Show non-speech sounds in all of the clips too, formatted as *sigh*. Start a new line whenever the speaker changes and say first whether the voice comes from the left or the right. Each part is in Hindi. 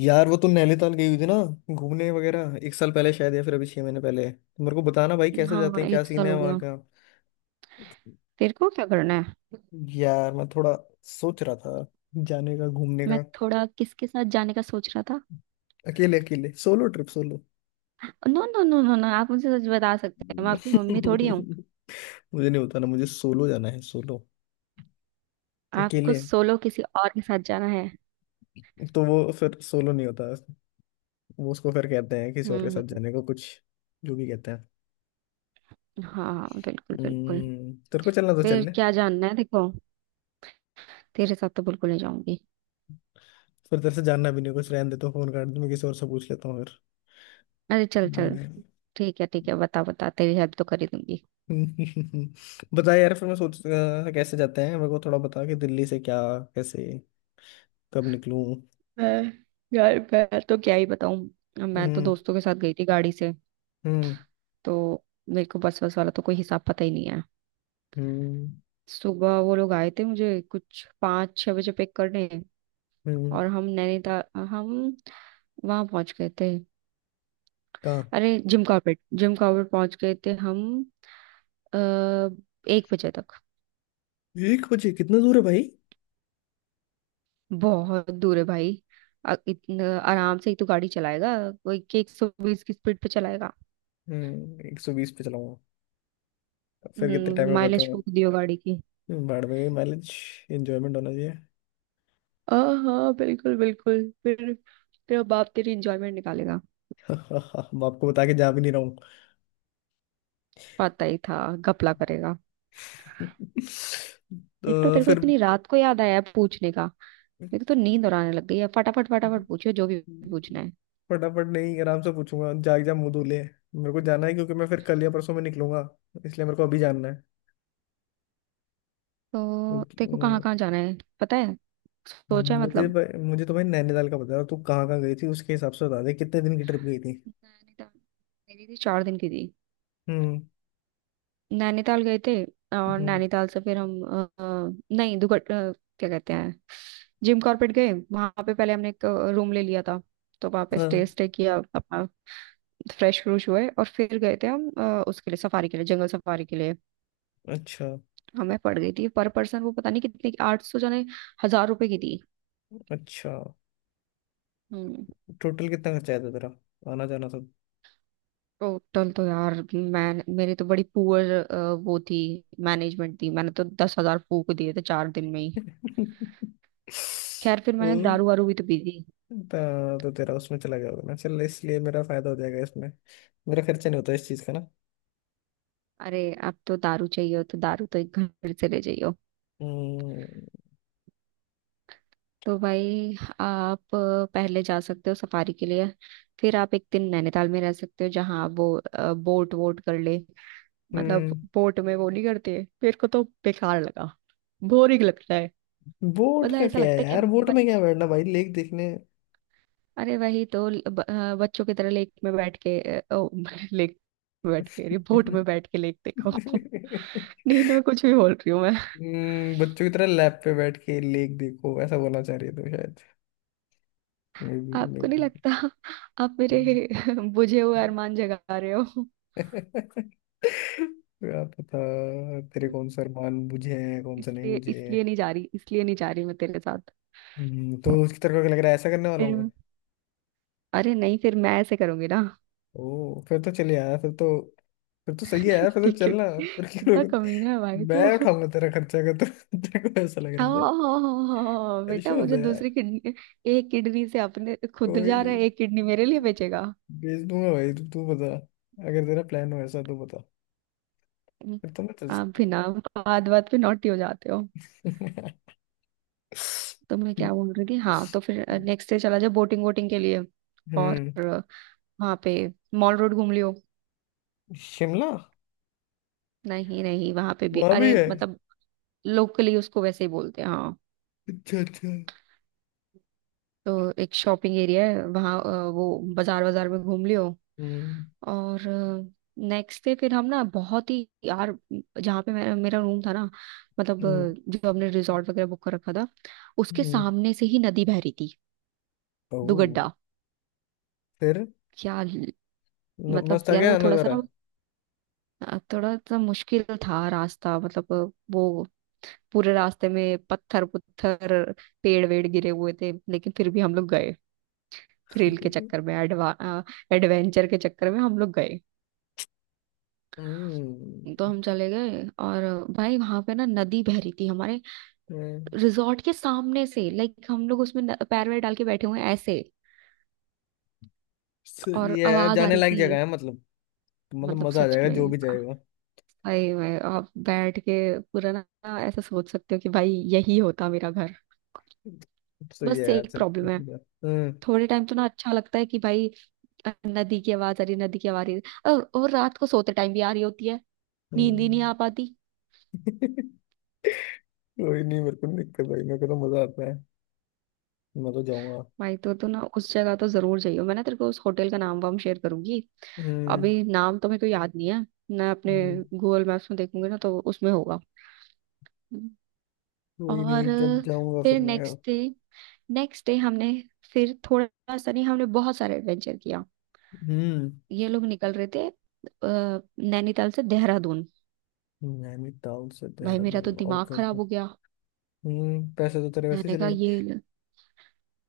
left: यार, वो तो नैनीताल गई हुई थी ना घूमने वगैरह। 1 साल पहले शायद, या फिर अभी 6 महीने पहले। तो मेरे को बताना भाई, कैसे जाते
right: हाँ,
left: हैं, क्या
right: एक
left: सीन
right: साल
left: है
right: हो
left: वहाँ
right: गया।
left: का।
right: तेरे को क्या करना है?
left: यार मैं थोड़ा सोच रहा था जाने का, घूमने
right: मैं
left: का।
right: थोड़ा किसके साथ जाने का सोच रहा था?
left: अकेले अकेले, solo trip, solo.
right: No no no no no, आप मुझे सच बता सकते हैं, मैं आपकी
left: *laughs*
right: मम्मी थोड़ी हूँ।
left: मुझे नहीं होता ना। मुझे सोलो जाना है, सोलो,
right: आपको
left: अकेले।
right: सोलो किसी और के साथ जाना है?
left: तो वो फिर सोलो नहीं होता। वो उसको फिर कहते हैं किसी और के साथ
right: हम्म।
left: जाने को कुछ। जो भी कहते हैं।
right: हाँ हाँ, बिल्कुल बिल्कुल।
left: तेरे को चलना तो
right: फिर
left: चल ले।
right: क्या जानना है, देखो। तेरे साथ तो बिल्कुल नहीं जाऊंगी।
left: फिर तेरे से जानना भी नहीं कुछ, रहने दे, तो फोन कर दूं, मैं किसी और से पूछ लेता हूँ।
right: अरे, चल चल।
left: फिर।
right: ठीक है, ठीक है, बता बता, तेरी हेल्प तो कर ही दूंगी।
left: *laughs* बता यार, फिर मैं सोच कैसे जाते हैं, मेरे को थोड़ा बता कि दिल्ली से क्या, कैसे, कब निकलूं।
right: मैं यार, मैं तो क्या ही बताऊं, मैं तो
left: हम्म।
right: दोस्तों के साथ गई थी गाड़ी से।
left: हम्म।
right: तो मेरे को बस बस वाला तो कोई हिसाब पता ही नहीं है।
left: हम्म।
right: सुबह वो लोग आए थे मुझे कुछ 5-6 बजे पिक करने।
left: हम्म।
right: और हम नैनीताल, हम वहां पहुंच गए थे।
left: कहाँ?
right: अरे, जिम कॉर्बेट पहुंच गए थे हम, आ, 1 बजे तक।
left: 1 बजे? कितना दूर है भाई?
right: बहुत दूर है भाई। इतना आराम से ही तो गाड़ी चलाएगा, कोई के 120 की स्पीड पे चलाएगा।
left: हम्म, 120 पे चलाऊंगा। फिर कितने टाइम में
right: माइलेज
left: पहुंचूंगा?
right: फूक दियो गाड़ी की।
left: भाड़ में भी माइलेज। एंजॉयमेंट होना चाहिए।
right: हाँ हाँ, बिल्कुल बिल्कुल। फिर तेरा बाप तेरी इंजॉयमेंट निकालेगा।
left: *laughs* बाप को बता के जा भी नहीं रहा हूँ।
right: पता ही था घपला करेगा।
left: *laughs*
right: एक तो
left: तो
right: तेरे को
left: फिर।
right: इतनी रात को याद आया पूछने का। देखो तो, नींद और आने लग गई है, फटाफट फटाफट पूछियो जो भी पूछना है।
left: फटाफट नहीं, आराम से पूछूंगा। जाग जा, मुंह धो ले। मेरे को जाना है क्योंकि मैं फिर कल या परसों में निकलूंगा, इसलिए मेरे को अभी जानना।
right: तो देखो, कहाँ
left: क्योंकि,
right: कहाँ जाना है पता है?
left: अम,
right: सोचा है
left: मुझे
right: मतलब?
left: भाई- मुझे तो भाई नैनीताल का बता रहा। तू कहाँ कहाँ गई थी उसके हिसाब से बता दे। कितने दिन की ट्रिप गई थी?
right: नैनीताल मेरी थी, 4 दिन की थी।
left: हम्म।
right: नैनीताल गए थे, और
left: हम्म।
right: नैनीताल से फिर हम नहीं दुगट, क्या कहते हैं, जिम कॉर्बेट गए। वहां पे पहले हमने एक रूम ले लिया था, तो वहां पे स्टे
left: हाँ।
right: स्टे किया अपना। फ्रेश फ्रूश हुए, और फिर गए थे हम उसके लिए सफारी के लिए, जंगल सफारी के लिए।
left: अच्छा।
right: हमें पड़ गई थी पर पर्सन, वो पता नहीं कितने की, 800 जाने 1,000 रुपए की थी।
left: अच्छा।
right: हम्म।
left: टोटल कितना खर्चा आया था तेरा, आना जाना सब?
right: टोटल तो यार, मैं मेरी तो बड़ी पुअर वो थी, मैनेजमेंट थी, मैंने तो 10,000 फूक दिए थे 4 दिन में ही।
left: *laughs*
right: खैर, फिर
left: ओ,
right: मैंने दारू वारू भी तो पी दी।
left: तो तेरा उसमें चला गया होगा ना। चल, इसलिए मेरा फायदा हो जाएगा इसमें। मेरा खर्चा नहीं होता इस चीज का ना।
right: अरे, अब तो दारू चाहिए हो तो दारू तो एक घर से ले जाइए हो।
left: हम्म।
right: तो भाई, आप पहले जा सकते हो सफारी के लिए, फिर आप एक दिन नैनीताल में रह सकते हो जहाँ आप वो बोट वोट कर ले। मतलब
left: हम्म।
right: बोट में वो नहीं करते, मेरे को तो बेकार लगा, बोरिंग लगता है।
left: बोट
right: मतलब
left: का
right: ऐसा
left: क्या है
right: लगता है कि,
left: यार, बोट में क्या बैठना भाई, लेक देखने?
right: अरे वही तो बच्चों की तरह लेक में बैठ के, *laughs* लेक में बैठ के, अरे बोट में बैठ के लेक देखो। *laughs*
left: *laughs*
right: नींद में कुछ भी बोल रही हूँ मैं।
left: बच्चों की तरह लैब पे बैठ के लेक देखो, ऐसा बोलना चाह रही थी शायद। मे बी, मे
right: आपको नहीं
left: बी।
right: लगता आप मेरे *laughs* बुझे हुए अरमान जगा रहे हो?
left: *laughs* क्या पता तेरे कौन सा अरमान मुझे है, कौन सा नहीं
right: इसलिए
left: मुझे है।
right: इसलिए नहीं जा रही, इसलिए नहीं जा रही मैं तेरे साथ,
left: तो उसकी तरफ क्या लग रहा है, ऐसा करने वाला
right: फिर।
left: हूँ मैं?
right: अरे नहीं, फिर मैं ऐसे करूंगी ना।
left: ओ, फिर तो चले यार, फिर तो। फिर तो सही है यार,
right: *laughs*
left: फिर तो
right: देखियो
left: चलना। फिर क्यों
right: कितना
left: रोक-
right: कमीना है भाई तो।
left: मैं उठाऊंगा तेरा खर्चा, अगर तो तेरे को ऐसा लग रहा तो।
right: हाँ बेटा,
left: ऐसे
right: वो
left: होता
right: जो
left: है यार।
right: दूसरी किडनी, एक किडनी से अपने खुद
left: कोई
right: जा
left: नहीं,
right: रहा है, एक किडनी मेरे लिए बेचेगा।
left: भेज दूंगा भाई। तू तू बता, अगर तेरा प्लान हो ऐसा तो बता,
right: हम्म।
left: फिर तो मैं चल
right: आप
left: सकता
right: भी
left: है।
right: ना, बात बात पे नॉटी हो जाते हो।
left: *laughs* हम्म।
right: तो मैं क्या बोल रही थी, हाँ, तो फिर नेक्स्ट डे चला जाओ बोटिंग वोटिंग के लिए, और वहां पे मॉल रोड घूम लियो।
left: शिमला?
right: नहीं नहीं, वहां पे भी,
left: वहां भी
right: अरे
left: है?
right: मतलब लोकली उसको वैसे ही बोलते हैं, हाँ।
left: अच्छा, अच्छा।
right: तो एक शॉपिंग एरिया है वहाँ, वो बाजार बाजार में घूम लियो।
left: हम्म।
right: और नेक्स्ट डे, फिर हम ना बहुत ही यार, जहाँ पे मेरा मेरा रूम था ना, मतलब,
left: हम्म।
right: जो हमने रिजॉर्ट वगैरह बुक कर रखा था, उसके
left: हम्म।
right: सामने से ही नदी बह रही थी।
left: ओ,
right: दुगड्डा।
left: फिर
right: क्या ल- मतलब
left: मस्त आ
right: यार,
left: गया
right: वो थोड़ा सा
left: नजारा।
right: ना, थोड़ा सा मुश्किल था रास्ता, मतलब, वो पूरे रास्ते में पत्थर पुत्थर, पेड़ वेड़ गिरे हुए थे, लेकिन फिर भी हम लोग गए, थ्रिल के चक्कर में, एडवा एडवेंचर के चक्कर में हम लोग गए।
left: हम्म।
right: तो हम चले गए, और भाई, वहां पे ना नदी बह रही थी हमारे
left: हम्म।
right: रिजॉर्ट के सामने से। लाइक हम लोग उसमें पैर वैर डाल के बैठे हुए हैं ऐसे,
left: सो
right: और
left: ये है
right: आवाज आ
left: जाने
right: रही
left: लायक जगह
right: थी।
left: है, मतलब। मतलब
right: मतलब
left: मजा आ
right: सच
left: जाएगा जो
right: में
left: भी जाएगा।
right: भाई, मैं आप बैठ के पूरा ना, ऐसा सोच सकते हो कि भाई, यही होता मेरा घर।
left: सो ये
right: बस
left: है यार,
right: एक
left: चल।
right: प्रॉब्लम है।
left: हम्म।
right: थोड़े टाइम तो ना अच्छा लगता है कि भाई, नदी की आवाज आ रही, नदी की आवाज आ रही, और रात को सोते टाइम भी आ रही होती है, नींद ही नहीं
left: हम्म।
right: आ पाती।
left: *laughs* कोई नहीं, मेरे को नहीं दिक्कत भाई, मेरे को तो मजा आता है। मैं तो जाऊंगा।
right: भाई, तो ना उस जगह तो जरूर जाइयो। मैं ना तेरे को उस होटल का नाम वाम शेयर करूंगी।
left: हम्म।
right: अभी नाम तो मेरे को याद नहीं है, मैं अपने
left: हम्म।
right: गूगल मैप्स में देखूंगी ना तो उसमें होगा।
left: कोई
right: और
left: नहीं, जब जाऊंगा फिर
right: फिर
left: मैं।
right: नेक्स्ट डे, हमने फिर थोड़ा सा नहीं, हमने बहुत सारे एडवेंचर किया।
left: हम्म।
right: ये लोग निकल रहे थे, नैनीताल से देहरादून।
left: नैनीताल से
right: भाई मेरा तो
left: देहरादून?
right: दिमाग
left: ओके, ओके।
right: खराब हो गया।
left: हम्म, पैसे तो तेरे वैसे ही
right: मैंने
left: चले
right: कहा
left: गए।
right: ये,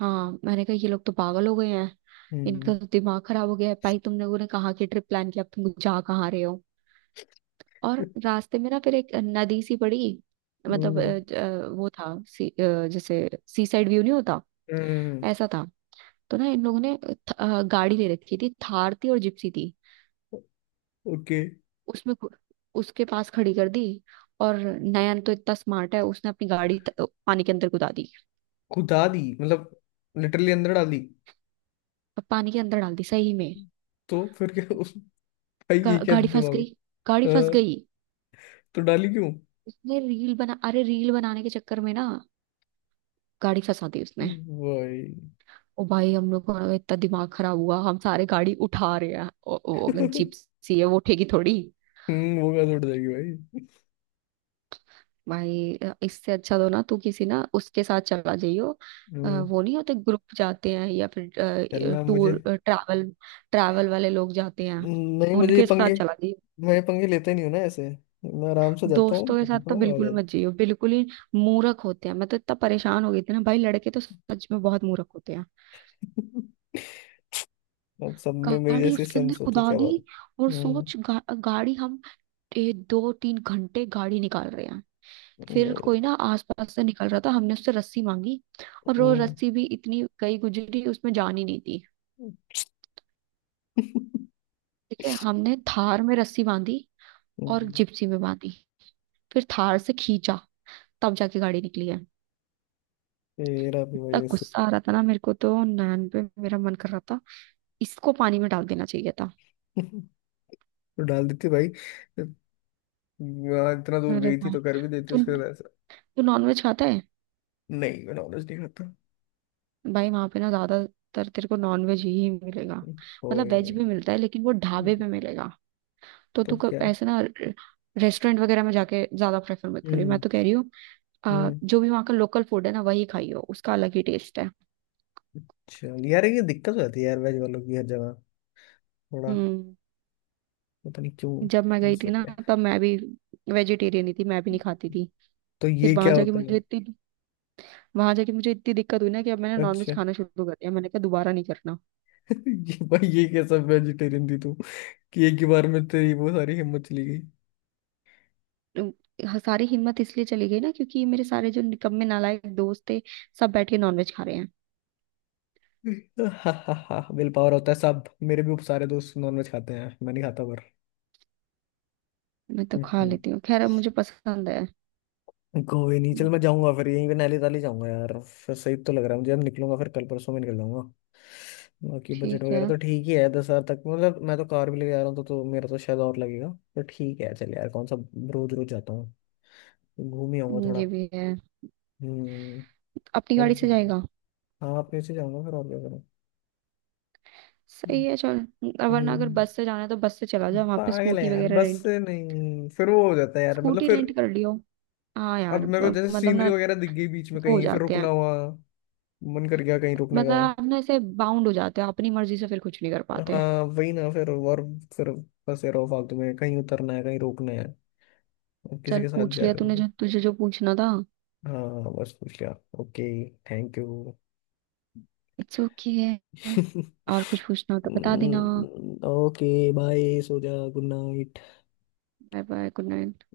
right: हाँ, मैंने कहा ये लोग तो पागल हो गए हैं,
left: हम्म।
right: इनका तो दिमाग खराब हो गया है। भाई तुम लोगों ने कहाँ की ट्रिप प्लान किया, अब तुम जा कहाँ रहे हो? और रास्ते में ना फिर एक नदी सी पड़ी, मतलब
left: हम्म।
right: वो था सी, जैसे सी साइड व्यू नहीं होता,
left: हम्म।
right: ऐसा था। तो ना इन लोगों ने गाड़ी ले रखी थी, थार थी और जिप्सी थी।
left: ओके।
right: उसमें उसके पास खड़ी कर दी। और नयन तो इतना स्मार्ट है, उसने अपनी गाड़ी पानी के अंदर कुदा दी।
left: खुदा दी मतलब? लिटरली अंदर डाली?
right: अब पानी के अंदर डाल दी सही में।
left: तो फिर क्या उस भाई, ये क्या
right: गाड़ी फंस
left: दिमाग
right: गई,
left: है?
right: गाड़ी फंस
left: हाँ,
right: गई।
left: तो डाली क्यों
right: उसने रील बना, अरे रील बनाने के चक्कर में ना गाड़ी फंसा दी उसने।
left: भाई?
right: ओ भाई, हम लोग का इतना दिमाग खराब हुआ, हम सारे गाड़ी उठा रहे हैं। ओ, ओ, जीप सी है, वो उठेगी थोड़ी।
left: वो कहाँ से उठ जाएगी भाई?
right: भाई, इससे अच्छा तो ना तू किसी ना उसके साथ चला जाइयो।
left: हम्म।
right: वो नहीं होते ग्रुप जाते हैं, या फिर
left: चलना मुझे।
right: टूर ट्रैवल, वाले लोग जाते हैं,
left: नहीं, मुझे ये
right: उनके साथ
left: पंगे।
right: चला जाइयो।
left: मैं ये पंगे लेता ही नहीं हूँ ना ऐसे। मैं आराम से जाता हूँ,
right: दोस्तों के साथ
left: घूमता
right: तो
left: हूँ, आ
right: बिल्कुल मत
left: जाता
right: जाइयो, बिल्कुल ही मूर्ख होते हैं। मैं तो इतना परेशान हो गई थी ना भाई, लड़के तो सच में बहुत मूर्ख होते हैं।
left: हूँ। अब सब में मेरी
right: गाड़ी
left: जैसी
right: उसके अंदर
left: सेंस हो तो
right: खुदा
left: क्या बात है।
right: दी, और
left: हम्म।
right: सोच, गाड़ी हम 2-3 घंटे गाड़ी निकाल रहे हैं। फिर
left: वही।
right: कोई ना आसपास से निकल रहा था, हमने उससे रस्सी मांगी। और वो
left: हम्म।
right: रस्सी भी इतनी गई गुजरी, उसमें जान ही नहीं थी।
left: *laughs*
right: ठीक है, हमने थार में रस्सी बांधी और
left: हम्म,
right: जिप्सी में बांधी, फिर थार से खींचा, तब जाके गाड़ी निकली है।
left: तेरा भी वही
right: इतना
left: ऐसे।
right: गुस्सा आ रहा था ना मेरे को तो नैन पे, मेरा मन कर रहा था इसको पानी में डाल देना चाहिए था।
left: *laughs* तो डाल देती भाई, वहाँ इतना दूर
right: अरे
left: गई थी
right: भाई,
left: तो कर भी देती
right: तू
left: उसके साथ
right: तू
left: ऐसा।
right: नॉनवेज खाता है?
left: नहीं, मैं नॉलेज नहीं खाता।
right: भाई, वहां पे ना ज्यादातर तेरे को नॉन वेज ही मिलेगा, मतलब वेज
left: कोई
right: भी मिलता है, लेकिन वो ढाबे
left: नहीं,
right: पे मिलेगा। तो
left: तो
right: तू कब,
left: क्या है?
right: ऐसे ना, रेस्टोरेंट वगैरह में जाके ज्यादा प्रेफर मत करियो, मैं
left: हम्म।
right: तो कह रही हूँ।
left: हम्म
right: जो भी वहाँ का लोकल फूड है ना, वही खाइयो, उसका अलग ही टेस्ट है।
left: चल यार, ये दिक्कत हो जाती है यार वेज वालों की हर जगह, थोड़ा
right: हम्म
left: पता नहीं
right: जब मैं
left: क्यों,
right: गई थी
left: ऐसे ही
right: ना,
left: है।
right: तब मैं भी वेजिटेरियन ही थी, मैं भी नहीं खाती थी।
left: तो
right: फिर
left: ये
right: वहां
left: क्या
right: जाके
left: होता
right: मुझे
left: है?
right: इतनी, वहां जाके मुझे इतनी दिक्कत हुई ना कि अब मैंने
left: अच्छा,
right: नॉनवेज खाना शुरू कर दिया। मैंने कहा दोबारा नहीं करना।
left: ये भाई, ये कैसा वेजिटेरियन थी तू कि एक ही बार में तेरी वो सारी हिम्मत चली गई?
right: अ, हाँ, सारी हिम्मत इसलिए चली गई ना, क्योंकि मेरे सारे जो निकम्मे नालायक दोस्त थे, सब बैठ के नॉनवेज खा रहे हैं।
left: हा हा हा, विल पावर होता है सब। मेरे भी सारे दोस्त नॉनवेज खाते हैं, मैं नहीं खाता पर।
right: मैं तो
left: हम्म।
right: खा
left: हम्म।
right: लेती हूँ, खैर अब मुझे पसंद है।
left: कोई नहीं, चल
right: हम्म,
left: मैं जाऊंगा फिर यहीं पे। नैली ताली जाऊंगा यार, फिर सही तो लग रहा है मुझे। अब निकलूंगा फिर, कल परसों में निकल जाऊंगा। बाकी बजट
right: ठीक है।
left: वगैरह तो ठीक ही है, 10,000 तक मतलब। मैं तो कार भी लेके जा रहा हूँ तो, मेरा तो शायद और लगेगा। तो ठीक है, चल यार, कौन सा रोज रोज जाता हूँ, घूम ही आऊंगा थोड़ा।
right: ये भी है।
left: हम्म,
right: अपनी
left: पक
right: गाड़ी से
left: गया।
right: जाएगा?
left: हाँ, अपने से जाऊंगा फिर, और क्या। हम्म,
right: सही है, चल। वरना अगर बस से जाना है तो बस से चला जाओ, वहां पे
left: पागल है
right: स्कूटी
left: यार,
right: वगैरह
left: बस
right: रेंट,
left: से नहीं, फिर वो हो जाता है यार, मतलब।
right: स्कूटी
left: फिर
right: रेंट कर लियो। हाँ
left: अब
right: यार,
left: मेरे को जैसे
right: मतलब
left: सीनरी
right: ना,
left: वगैरह दिख गई बीच में
right: वो हो
left: कहीं, फिर
right: जाते
left: रुकना
right: हैं,
left: हुआ, मन कर गया कहीं रुकने
right: मतलब
left: का।
right: आप ना ऐसे बाउंड हो जाते हो, अपनी मर्जी से फिर कुछ नहीं कर पाते।
left: हाँ वही ना। फिर, और फिर फंसे रहो फालतू में, कहीं उतरना है, कहीं रुकना है, अब किसी
right: चल,
left: के साथ
right: पूछ
left: जा
right: लिया
left: रहे हो
right: तूने
left: तो।
right: जो तुझे जो पूछना था।
left: हाँ, बस पूछ लिया। Okay. Thank you.
right: It's okay, okay है। और कुछ पूछना हो तो बता देना।
left: *laughs* ओके, बाय, सो जा, good night.
right: Bye bye, good night.